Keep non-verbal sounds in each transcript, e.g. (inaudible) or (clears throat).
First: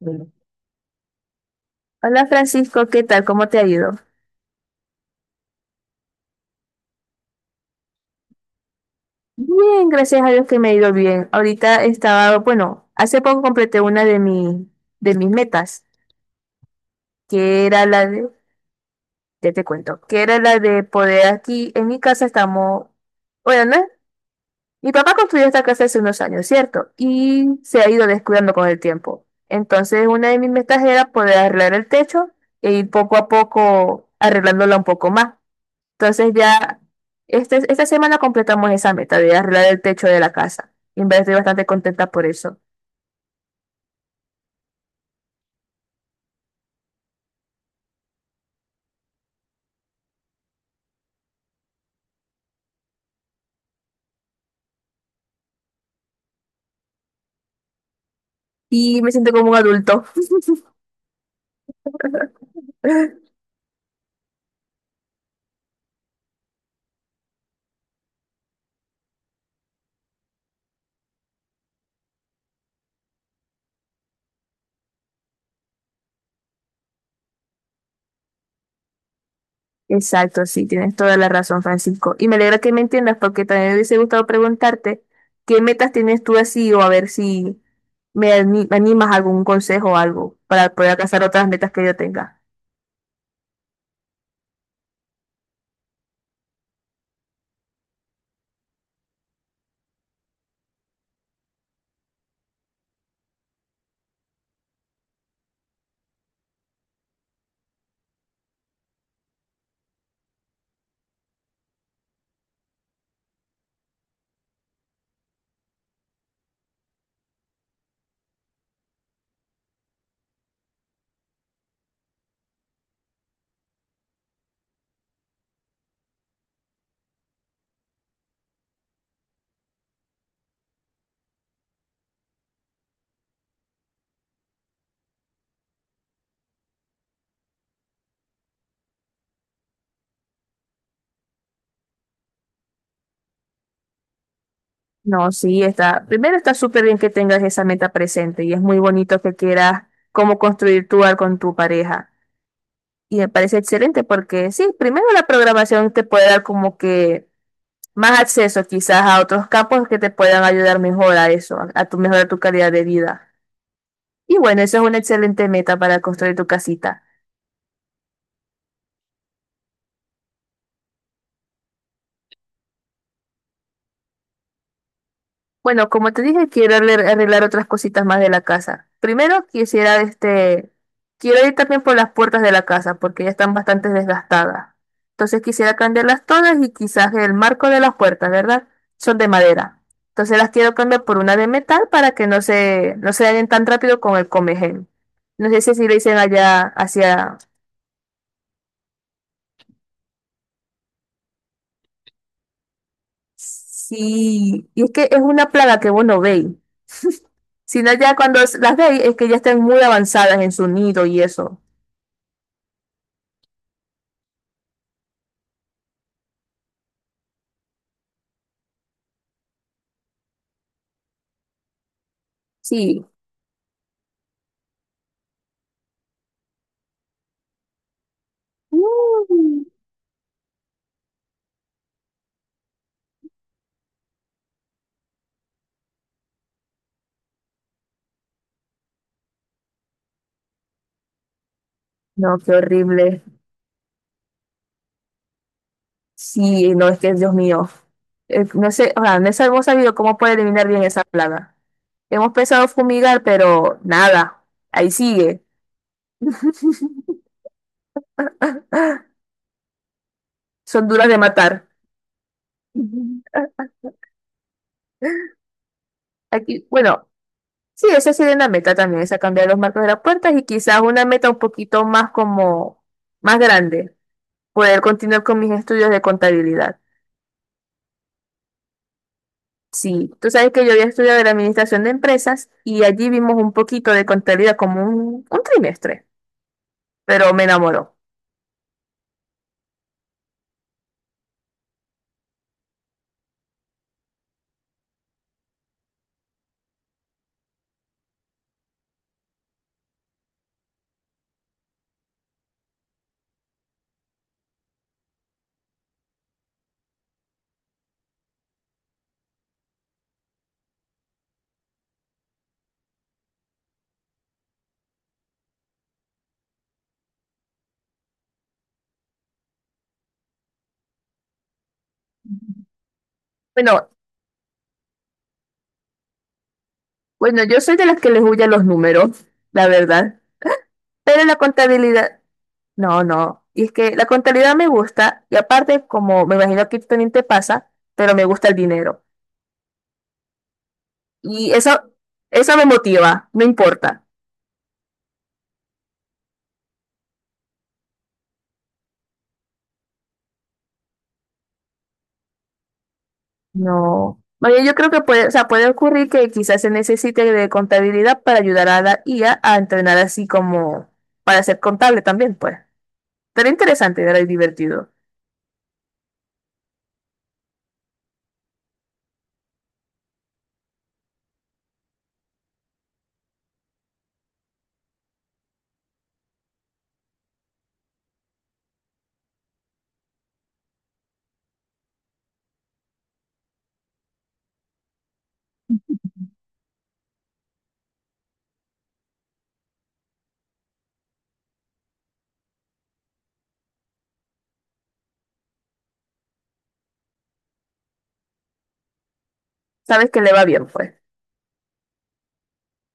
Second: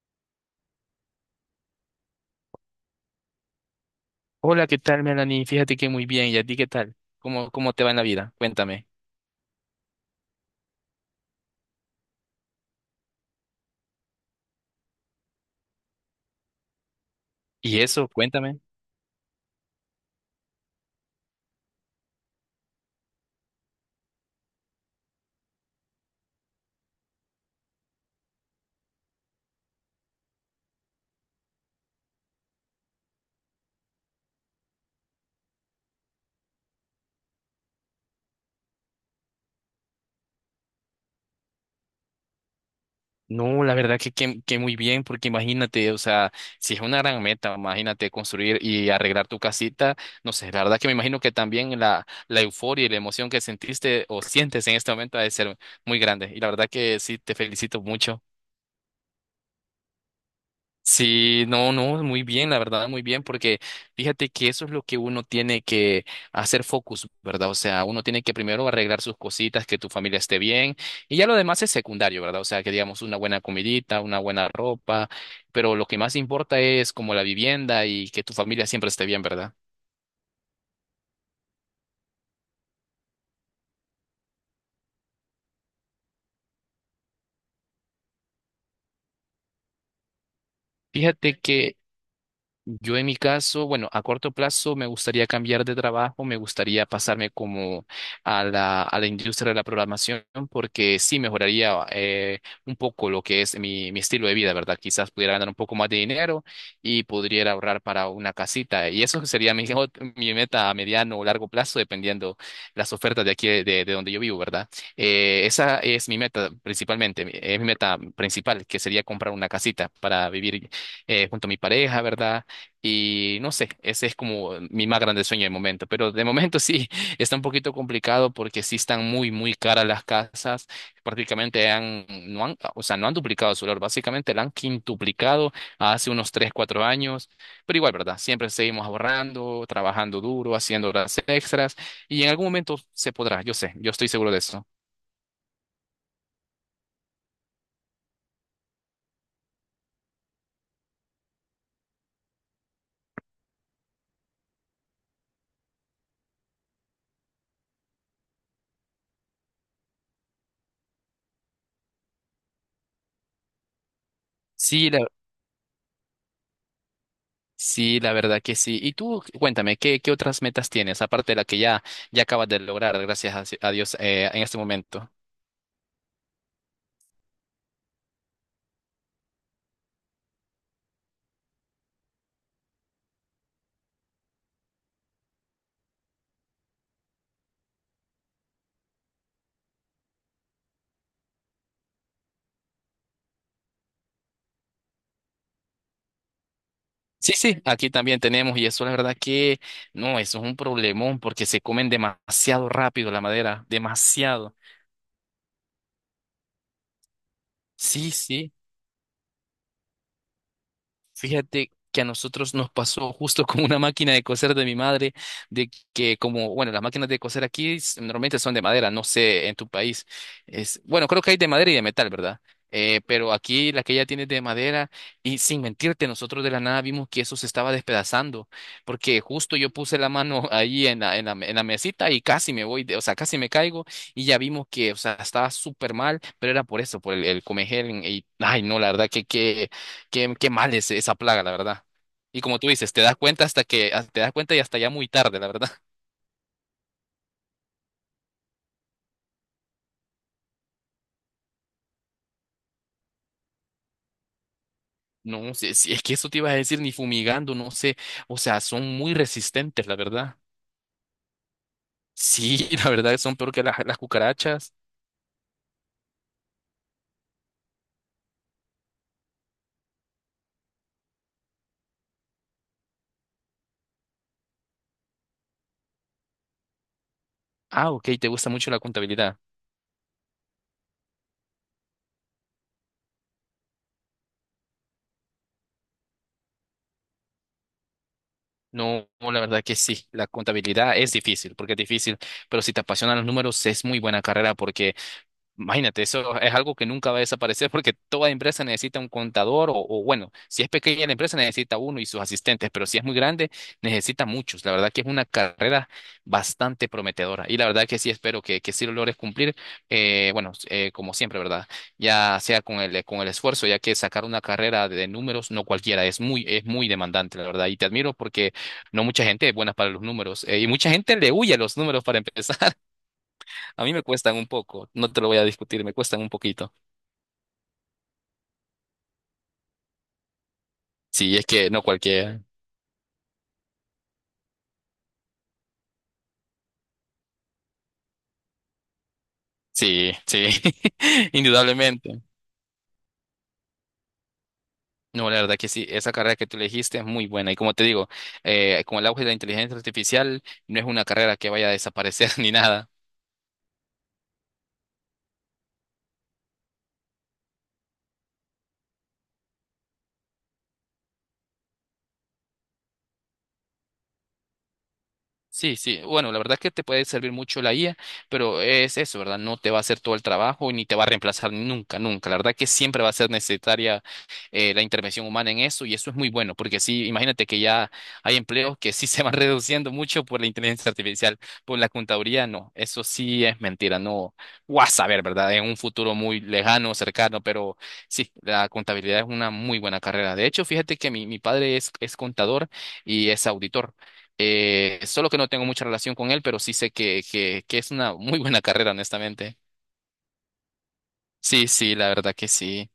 Bueno. Hola Francisco, ¿qué tal? ¿Cómo te ha ido? Hola, ¿qué tal, Melanie? Fíjate que muy bien. ¿Y a ti qué tal? ¿Cómo te va en la vida? Cuéntame. Bien, gracias a Dios que me ha ido bien. Ahorita estaba, bueno, hace poco completé una de de mis metas, que ¿Y era eso? Cuéntame. ya te cuento, que era la de poder aquí, en mi casa estamos, bueno, ¿no? Mi papá construyó esta casa hace unos años, ¿cierto? Y se ha ido descuidando con el tiempo. Entonces, una de mis metas era poder arreglar el techo e ir poco a poco arreglándola un poco más. Entonces ya esta semana completamos esa meta de arreglar el techo de la casa. Y en verdad estoy bastante contenta por eso. No, la verdad que muy bien, porque imagínate, o sea, si es una gran meta, imagínate construir y arreglar tu casita, no sé, la verdad que me imagino que también la euforia y la emoción que sentiste o sientes en este momento ha de ser muy grande. Y la verdad que sí, te felicito mucho. Y me siento como un adulto. Sí, no, no, muy bien, la verdad, muy bien, (laughs) porque fíjate que eso es lo que uno tiene que hacer focus, ¿verdad? O sea, uno tiene que primero arreglar sus cositas, que tu familia esté bien, y ya lo demás es secundario, ¿verdad? O sea, que digamos una buena comidita, una buena ropa, pero lo que más importa es como la vivienda y que tu familia siempre esté bien, ¿verdad? Exacto, sí, tienes toda la razón, Francisco. Y me alegra que me entiendas porque también me hubiese gustado preguntarte qué metas tienes tú así o a ver si me animas a algún consejo o algo para poder alcanzar Fíjate otras metas que que yo tenga. yo en mi caso, bueno, a corto plazo me gustaría cambiar de trabajo, me gustaría pasarme como a la industria de la programación porque sí mejoraría un poco lo que es mi estilo de vida, ¿verdad? Quizás pudiera ganar un poco más de dinero y podría ahorrar para una casita. Y eso sería mi, (laughs) mi meta a mediano o largo plazo, dependiendo las ofertas de aquí, de donde yo vivo, ¿verdad? Esa es mi meta principalmente, es mi meta principal, que sería comprar una casita para vivir junto a mi pareja, ¿verdad? Y no sé, ese es como mi más grande sueño de momento. Pero de momento sí, (laughs) está un poquito complicado porque sí están muy, muy caras las casas. Prácticamente han, no han, o sea, no han duplicado su valor. Básicamente la han quintuplicado hace unos 3 4 años. Pero igual, ¿verdad? Siempre seguimos ahorrando, trabajando duro, haciendo horas extras. Y en algún momento se podrá, yo sé, yo estoy seguro de eso. No, sí, está. Primero está súper bien que tengas esa meta presente y es muy bonito que quieras cómo construir tu hogar con tu pareja. Y me parece excelente porque sí, primero la programación te puede dar como que más acceso quizás a otros campos que te puedan ayudar mejor a eso, a tu mejorar tu calidad de vida. Y bueno, eso es Sí, una la excelente meta para construir tu casita. Sí, la verdad que sí. Y tú, cuéntame, ¿qué otras metas tienes, aparte de la que ya acabas de lograr, gracias a, si, a Dios, en este momento? Bueno, como te dije, quiero arreglar otras cositas más de la casa. Primero quisiera, este, quiero ir también por las puertas de la casa porque ya están bastante desgastadas. Entonces quisiera cambiarlas todas y quizás el marco de las puertas, ¿verdad? Son de madera. Entonces las quiero cambiar por una de metal para que no se dañen tan rápido con el comején. No sé si así le dicen allá Sí, hacia... sí, aquí también tenemos, y eso la verdad que no, eso es un problemón porque se comen demasiado rápido la madera, demasiado. Sí, y es que es una plaga que vos no veis. Sino Sí, ya cuando sí. las veis es que ya están muy avanzadas en su nido y eso. Fíjate que a nosotros nos pasó justo con una máquina de coser de mi madre, de que como, bueno, las máquinas de coser aquí normalmente son de madera, no sé, en tu país. Es, bueno, creo que hay de madera y de metal, ¿verdad? Sí. Pero aquí la que ella tiene es de madera y sin mentirte, nosotros de la nada vimos que eso se estaba despedazando, porque justo Mm. yo puse la mano (laughs) ahí en la, en la, en la mesita y casi me voy, o sea, casi me caigo y ya vimos que, o sea, estaba súper mal, pero era por eso, por el comejel y, ay, no, la verdad que qué mal es esa plaga, la verdad. No, Y qué como tú dices, te das horrible. cuenta hasta que ah, te das cuenta y hasta ya muy tarde, la verdad. (laughs) Sí, no, es que Dios mío. No sé, o sea, no sé- hemos sabido cómo puede eliminar bien esa plaga. Hemos pensado fumigar, pero nada. Ahí sigue. No, si es que eso te iba a decir ni fumigando, no sé. O sea, son Ah, muy resistentes, la verdad. son duras de matar. Sí, (laughs) la verdad Ujú. son peor que las cucarachas. Aquí, bueno, sí, esa sería una meta también, esa cambiar los marcos de las puertas y quizás una meta un poquito más como, más grande, poder continuar con mis estudios de contabilidad. Ah, ok, te gusta mucho la contabilidad. Sí, tú sabes que yo había estudiado la administración de empresas y allí vimos un poquito de contabilidad como un trimestre, pero me enamoró. No, no, la verdad que sí, la contabilidad es difícil, porque es difícil, pero si te apasionan los números es muy buena carrera porque imagínate, eso es algo que nunca va a desaparecer porque toda empresa necesita un contador o bueno, si es pequeña la empresa necesita uno y sus asistentes, pero si es muy grande necesita muchos. La verdad que es una carrera bastante prometedora y la verdad que sí espero que sí lo logres cumplir, bueno, como siempre, ¿verdad? Ya sea con el esfuerzo, ya que sacar una carrera de números no cualquiera, es muy, demandante, la verdad, y te admiro porque no mucha gente es buena para los números y mucha gente le huye a los números para empezar. A Bueno, mí me cuestan un poco, no te lo voy a discutir, me cuestan un poquito. bueno, yo soy de las que les huyen los números, la verdad, pero la Sí, es que no contabilidad, cualquiera. no, no, y es que la contabilidad me gusta y aparte, como me imagino que también te pasa, pero me gusta el dinero Sí, sí, (laughs) y indudablemente. eso me motiva, no importa. No, la verdad que sí, esa carrera que tú elegiste es muy buena. Y como te digo, con el auge de la inteligencia artificial, no es una carrera que vaya a desaparecer (laughs) ni nada. No. Oye, yo creo que puede, o sea, puede ocurrir que quizás se necesite de contabilidad para ayudar a la IA a entrenar así como para ser contable también, pues. Pero interesante, era y divertido. Sí, sí. Bueno, la verdad es que te puede servir mucho la IA, pero es eso, ¿verdad? No te va a hacer todo el trabajo ni te va a reemplazar nunca, nunca. La verdad que siempre va a ser necesaria la intervención humana en eso y eso es muy bueno, porque sí, imagínate que ya hay empleos que sí se van (laughs) reduciendo mucho por la inteligencia artificial, por la contaduría, no. Eso sí es mentira, no. Vas a saber, ¿verdad? En un futuro muy lejano, cercano, pero sí, la contabilidad es una muy buena carrera. De hecho, fíjate que mi padre es contador y es auditor. Solo que no tengo mucha relación con él, pero sí sé que es una muy buena carrera, honestamente. Sabes que le va bien, pues. Sí, sí, la verdad que sí.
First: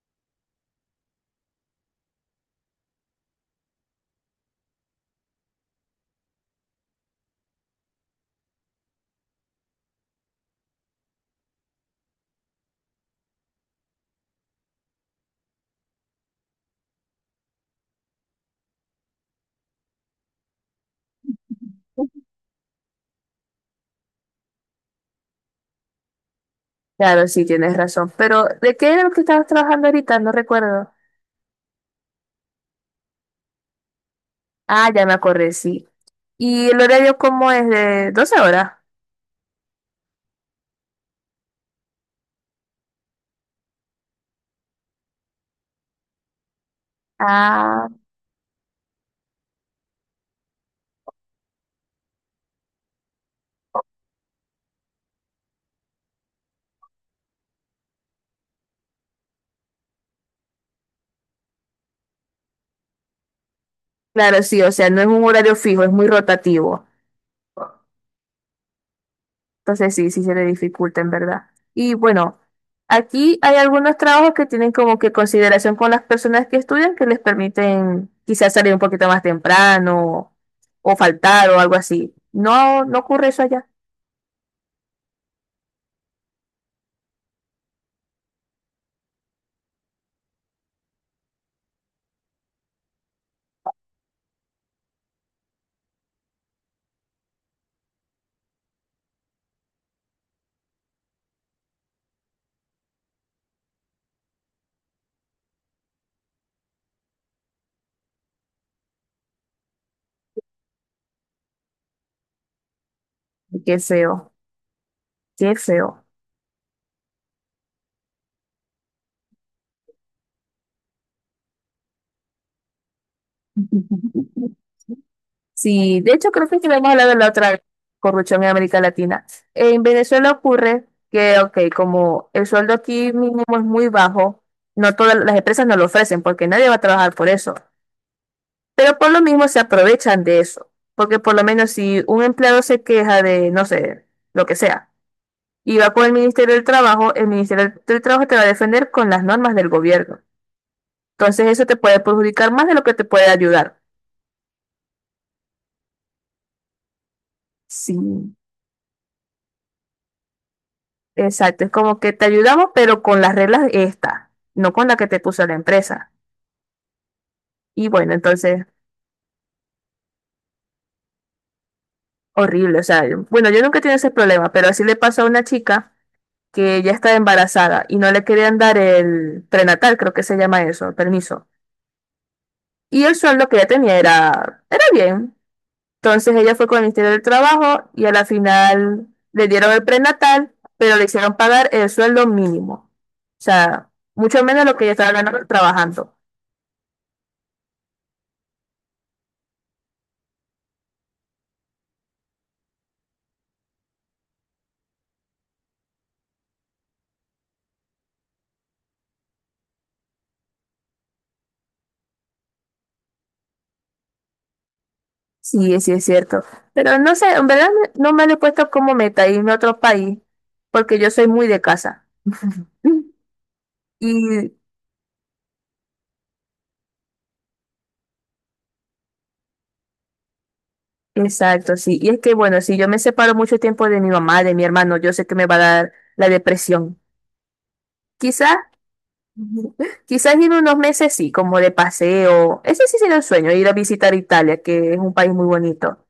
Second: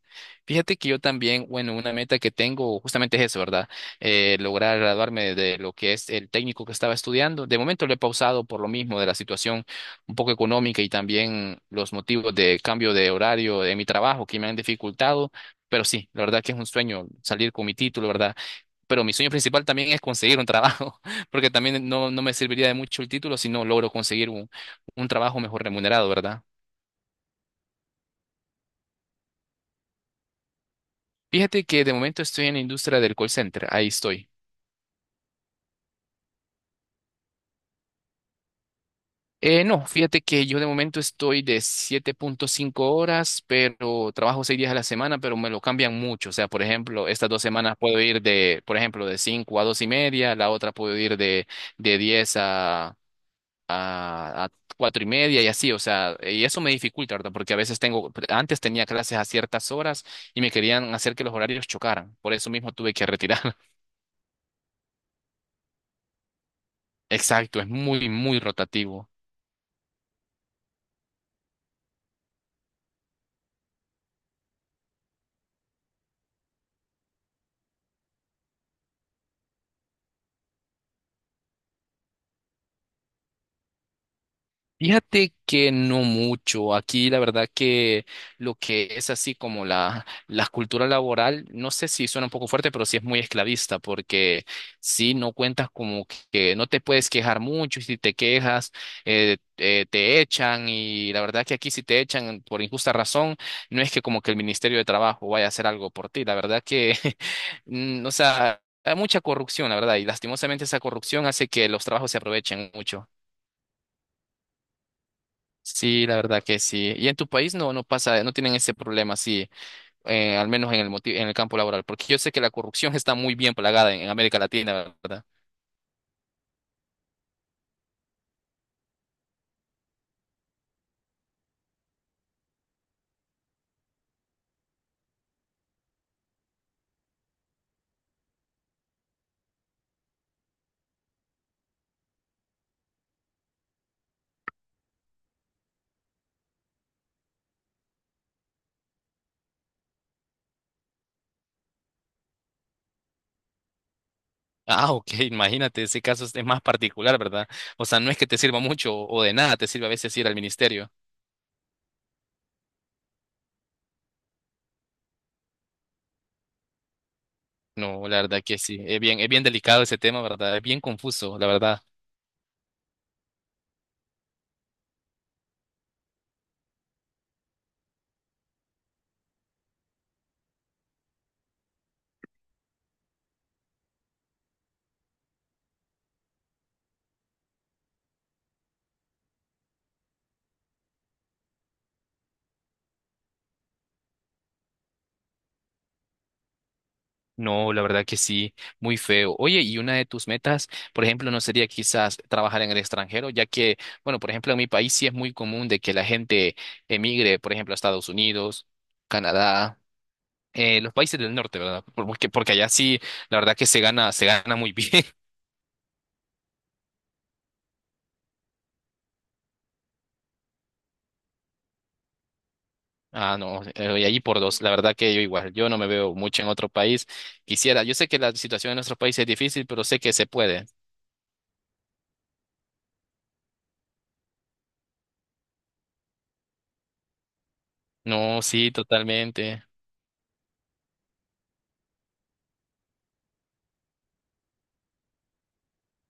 Fíjate que yo también, bueno, una meta que tengo justamente es eso, ¿verdad? Lograr graduarme de lo que es el técnico que estaba estudiando. De momento lo he pausado por lo mismo de la situación un poco económica y también los motivos de cambio de horario de mi trabajo que me han dificultado. Pero sí, la verdad que es un sueño salir con mi título, ¿verdad? Pero mi sueño principal también es conseguir un trabajo, (laughs) porque también no, no me serviría de mucho el título si no logro conseguir un trabajo mejor remunerado, ¿verdad? Claro, sí, tienes razón. Pero, ¿de qué era lo que estabas trabajando ahorita? No recuerdo. Fíjate que de momento estoy en la industria del call center, ahí estoy. Ah, ya me acordé, sí. ¿Y el horario cómo es? ¿De 12 horas? No, fíjate que yo de momento estoy de 7.5 horas, pero trabajo 6 días a la semana, pero me lo cambian mucho. O sea, por ejemplo, estas 2 semanas Ah, puedo ir de, por ejemplo, de 5 a 2 y media, la otra puedo ir de, 10 a cuatro y media y así, o sea, y eso me dificulta, ¿verdad? Porque a veces tengo, antes tenía clases a ciertas horas y me querían hacer que los horarios chocaran, por eso mismo tuve que retirar. (laughs) claro, sí, o sea, no es un horario fijo, es muy rotativo. Exacto, es muy, muy rotativo. Entonces sí, sí se le dificulta en verdad. Y bueno, aquí hay algunos trabajos que tienen como que consideración con las personas que estudian que les permiten quizás salir un poquito más temprano o faltar o algo así. No, no ocurre eso allá. Fíjate que no mucho. Aquí la verdad que lo que es así como la cultura laboral, no sé si suena un poco fuerte, pero sí es muy esclavista, porque si no cuentas como que no te puedes quejar mucho, y si te quejas, te echan, y la verdad que aquí si te echan por injusta razón, no es que como que el Ministerio de Trabajo vaya a hacer algo por ti. La verdad que, (laughs) o sea, hay mucha corrupción, la verdad, y lastimosamente esa corrupción hace que los trabajos se aprovechen mucho. Qué feo, qué feo. Sí, la verdad que sí. Y en tu país no, no pasa, no tienen ese problema, sí, al menos en el en el campo laboral, porque yo sé que la corrupción (laughs) está muy bien plagada en América (laughs) Latina, ¿verdad? Sí, de hecho creo que lo hemos hablado la otra vez, corrupción en América Latina. En Venezuela ocurre que, ok, como el sueldo aquí mínimo es muy bajo, no todas las empresas no lo ofrecen porque nadie va a trabajar por eso. Pero por lo mismo se aprovechan de eso, porque por lo menos si un empleado se queja de, no sé, lo que sea, y va con el Ministerio del Trabajo, el Ministerio del Trabajo te va a defender con las normas del gobierno. Entonces eso te puede perjudicar más de lo que te puede ayudar. Ah, ok, (laughs) imagínate, ese caso es más particular, ¿verdad? O Sí, sea, no es que te sirva mucho o de nada te sirve a veces ir al ministerio. exacto. Es como que te ayudamos, pero con las reglas estas, no con la que te puso la empresa. Y No, bueno, la verdad que entonces, sí, es bien delicado ese tema, ¿verdad? Es bien confuso, la verdad. horrible. O sea, bueno, yo nunca he tenido ese problema, pero así le pasó a una chica que ya está embarazada y no le querían dar el prenatal, creo que se llama eso, el permiso. Y el sueldo que ella tenía era bien. Entonces ella fue con el Ministerio del Trabajo y a la final le dieron el prenatal, pero le hicieron pagar el sueldo mínimo. O sea, mucho menos lo que ella estaba ganando trabajando. No, la verdad que sí, muy feo. Oye, y una de tus metas, por ejemplo, no sería quizás trabajar en el extranjero, ya que, bueno, por ejemplo, en mi país sí es muy común de que la gente emigre, por ejemplo, a Estados Unidos, Canadá, los países del norte, ¿verdad? Porque allá sí, la verdad que se gana muy bien. (laughs) Sí, sí es cierto. Pero no sé, en verdad no me lo he puesto como meta irme a otro país, porque yo soy muy de casa. (clears throat) (laughs) Ah, no, y allí por Y dos, la verdad que yo igual, yo no me veo mucho en otro país. Quisiera, yo sé que la situación en nuestros países es difícil, pero sé que se puede. exacto, sí. Y es que, bueno, si yo me separo mucho tiempo de mi mamá, de mi hermano, yo sé que me va a dar la depresión. No, Quizás, sí, totalmente. (laughs) quizás en unos meses sí, como de paseo. Ese sí sería el sueño, ir a visitar Italia, que es un país muy bonito.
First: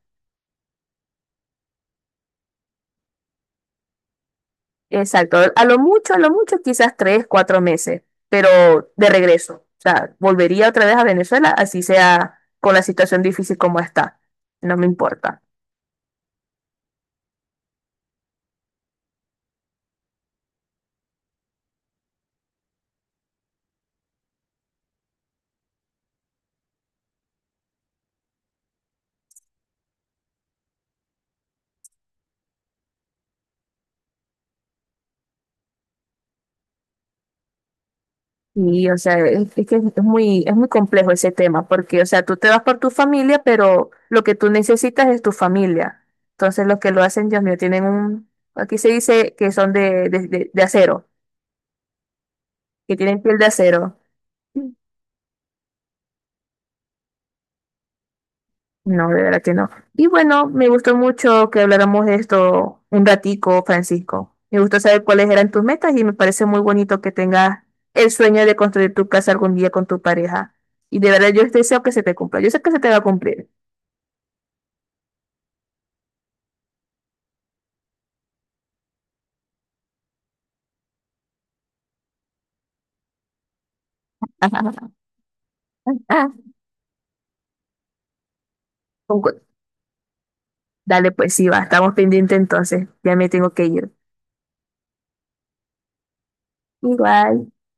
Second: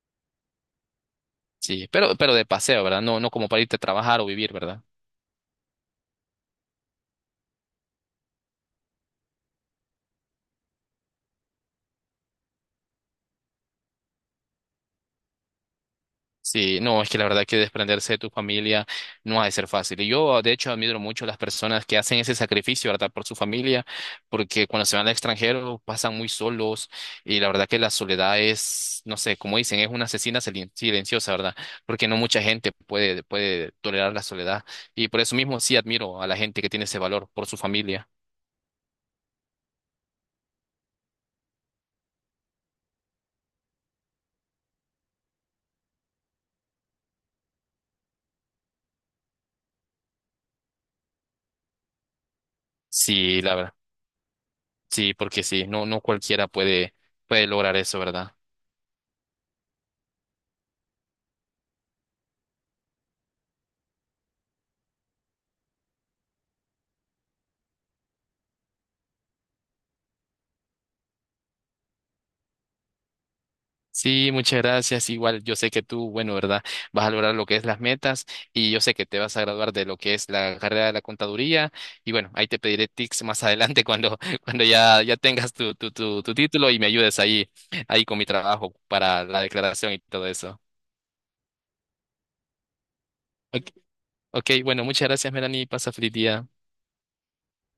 Sí, pero de paseo, ¿verdad? No, no como para irte a trabajar o vivir, ¿verdad? Exacto. A lo mucho, quizás tres, cuatro meses, pero de regreso. O sea, volvería otra vez a Venezuela, así sea con la situación difícil como está. No me importa. Sí, no, es que la verdad que desprenderse de tu familia no ha de ser fácil. Y yo, de hecho, admiro mucho a las personas que hacen ese sacrificio, ¿verdad? Por su familia, porque cuando se van al extranjero pasan muy solos y la verdad que la soledad es, no sé, como dicen, es una asesina silenciosa, ¿verdad? Porque no mucha gente puede, tolerar la soledad. Y por eso mismo sí admiro a la gente que tiene ese valor por su familia. O sea, es que es muy complejo ese tema, porque, o sea, tú te vas por tu familia, pero lo que tú necesitas es tu familia. Entonces, los que lo hacen, Dios mío, tienen un, aquí se dice que son de acero, que tienen piel Sí, de la verdad. acero. Sí, porque sí, no, no cualquiera puede lograr eso, ¿verdad? No, de verdad que no. Y bueno, me gustó mucho que habláramos de esto un ratico, Francisco. Me gustó saber cuáles eran tus metas y me parece muy bonito que tengas el sueño de construir tu casa algún día con tu pareja. Y de verdad yo deseo que se te cumpla. Yo sé que se te va a cumplir. Sí, muchas gracias. Igual yo sé que tú, bueno, ¿verdad? Vas a lograr lo que es las metas y yo sé que te vas a graduar de lo que es la carrera de la contaduría y bueno, ahí te pediré tips más adelante cuando, (laughs) cuando (laughs) ya tengas tu, tu, tu, Ah, tu título y me ayudes ahí con mi trabajo para concu- la declaración y todo eso. dale, pues sí, va, estamos pendientes entonces. Ya me tengo que Ok, ir. ok, bueno, muchas gracias, Melanie. Pasa feliz día. Igual.